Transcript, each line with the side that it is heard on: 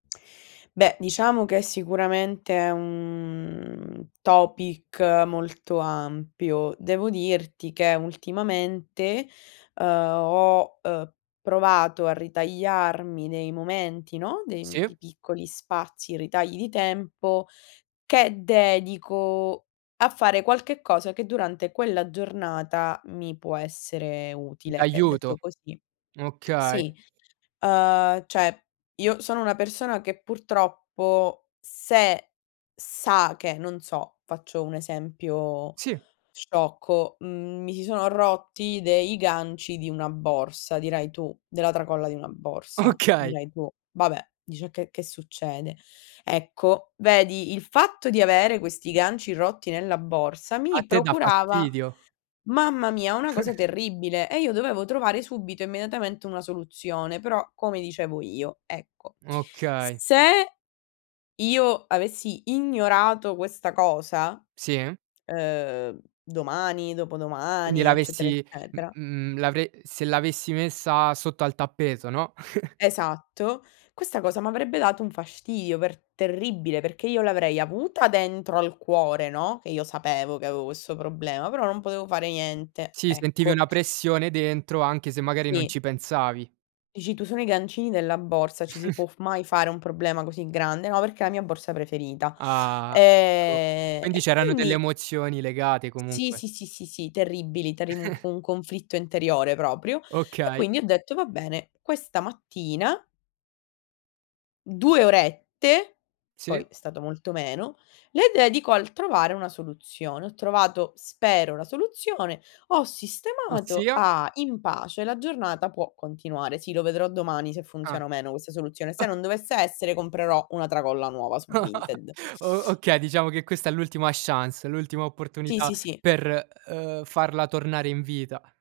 left: Beh, diciamo che sicuramente è un topic molto ampio. Devo dirti che ultimamente, uhm, ho, uhm, provato a ritagliarmi dei momenti, no, de
right: Sì.
left: pi piccoli spazi, ritagli di tempo, che dedico a fare qualche cosa che durante quella giornata mi può essere
right: Mh,
left: utile, che
right: d'aiuto,
left: detto così
right: okay.
left: sì. Uhm, cioè io sono una persona che purtroppo se sa che, non so, faccio un esempio
right: Sì.
left: sciocco, mhmm, mi si sono rotti dei ganci di una borsa, dirai tu della tracolla di una borsa,
right: Okay.
left: dirai tu: "Vabbè", dici: "E che che succede?" Ecco, vedi, il fatto di avere questi ganci rotti nella borsa
right: A
left: mi
right: te dà
left: procurava,
right: fastidio.
left: mamma mia, una cosa terribile, e io dovevo trovare subito, immediatamente una soluzione, però come dicevo io, ecco. S
right: Okay.
left: se io avessi ignorato questa cosa,
right: Sì, eh?
left: uhm, domani,
right: Quindi
left: dopodomani, eccetera,
right: l'avessi m
left: eccetera
right: mhmm, l'avre se l'avessi messa sotto al tappeto, no?
left: Esatto, questa cosa m'avrebbe dato un fastidio per terribile, perché io l'avrei avuta dentro al cuore, no, che io sapevo che avevo questo problema, però non potevo fare niente,
right: Sì, sentivi
left: ecco.
right: una pressione dentro, anche se magari non
left: Sì.
right: ci pensavi.
left: Dici tu: "Sono i gancini della borsa, ci si può f mai fare un problema così grande?" Ma perché è la mia borsa preferita.
right: Ah, ecco,
left: Ehm,
right: quindi
left: e
right: c'erano delle
left: quindi
right: emozioni legate
left: Sì,
right: comunque.
left: sì, sì, sì, sì, terribili, t'arriv un co un conflitto interiore proprio. E
right: Okay.
left: quindi ho detto: "Va bene, questa mattina" "2 orette", poi
right: Sì.
left: è stato molto meno, "le dedico al trovare una soluzione". Ho trovato, spero, la soluzione, ho sistemato,
right: Ossia?
left: ah! In pace, la giornata può continuare. Sì, lo vedrò domani se
right: Ah.
left: funziona o meno questa soluzione. Se non dovesse essere, comprerò una tracolla nuova su Vinted.
right: O okay, diciamo che questa è l'ultima chance, l'ultima
left: Sì,
right: opportunità
left: sì, sì.
right: per, uhm, farla tornare in vita.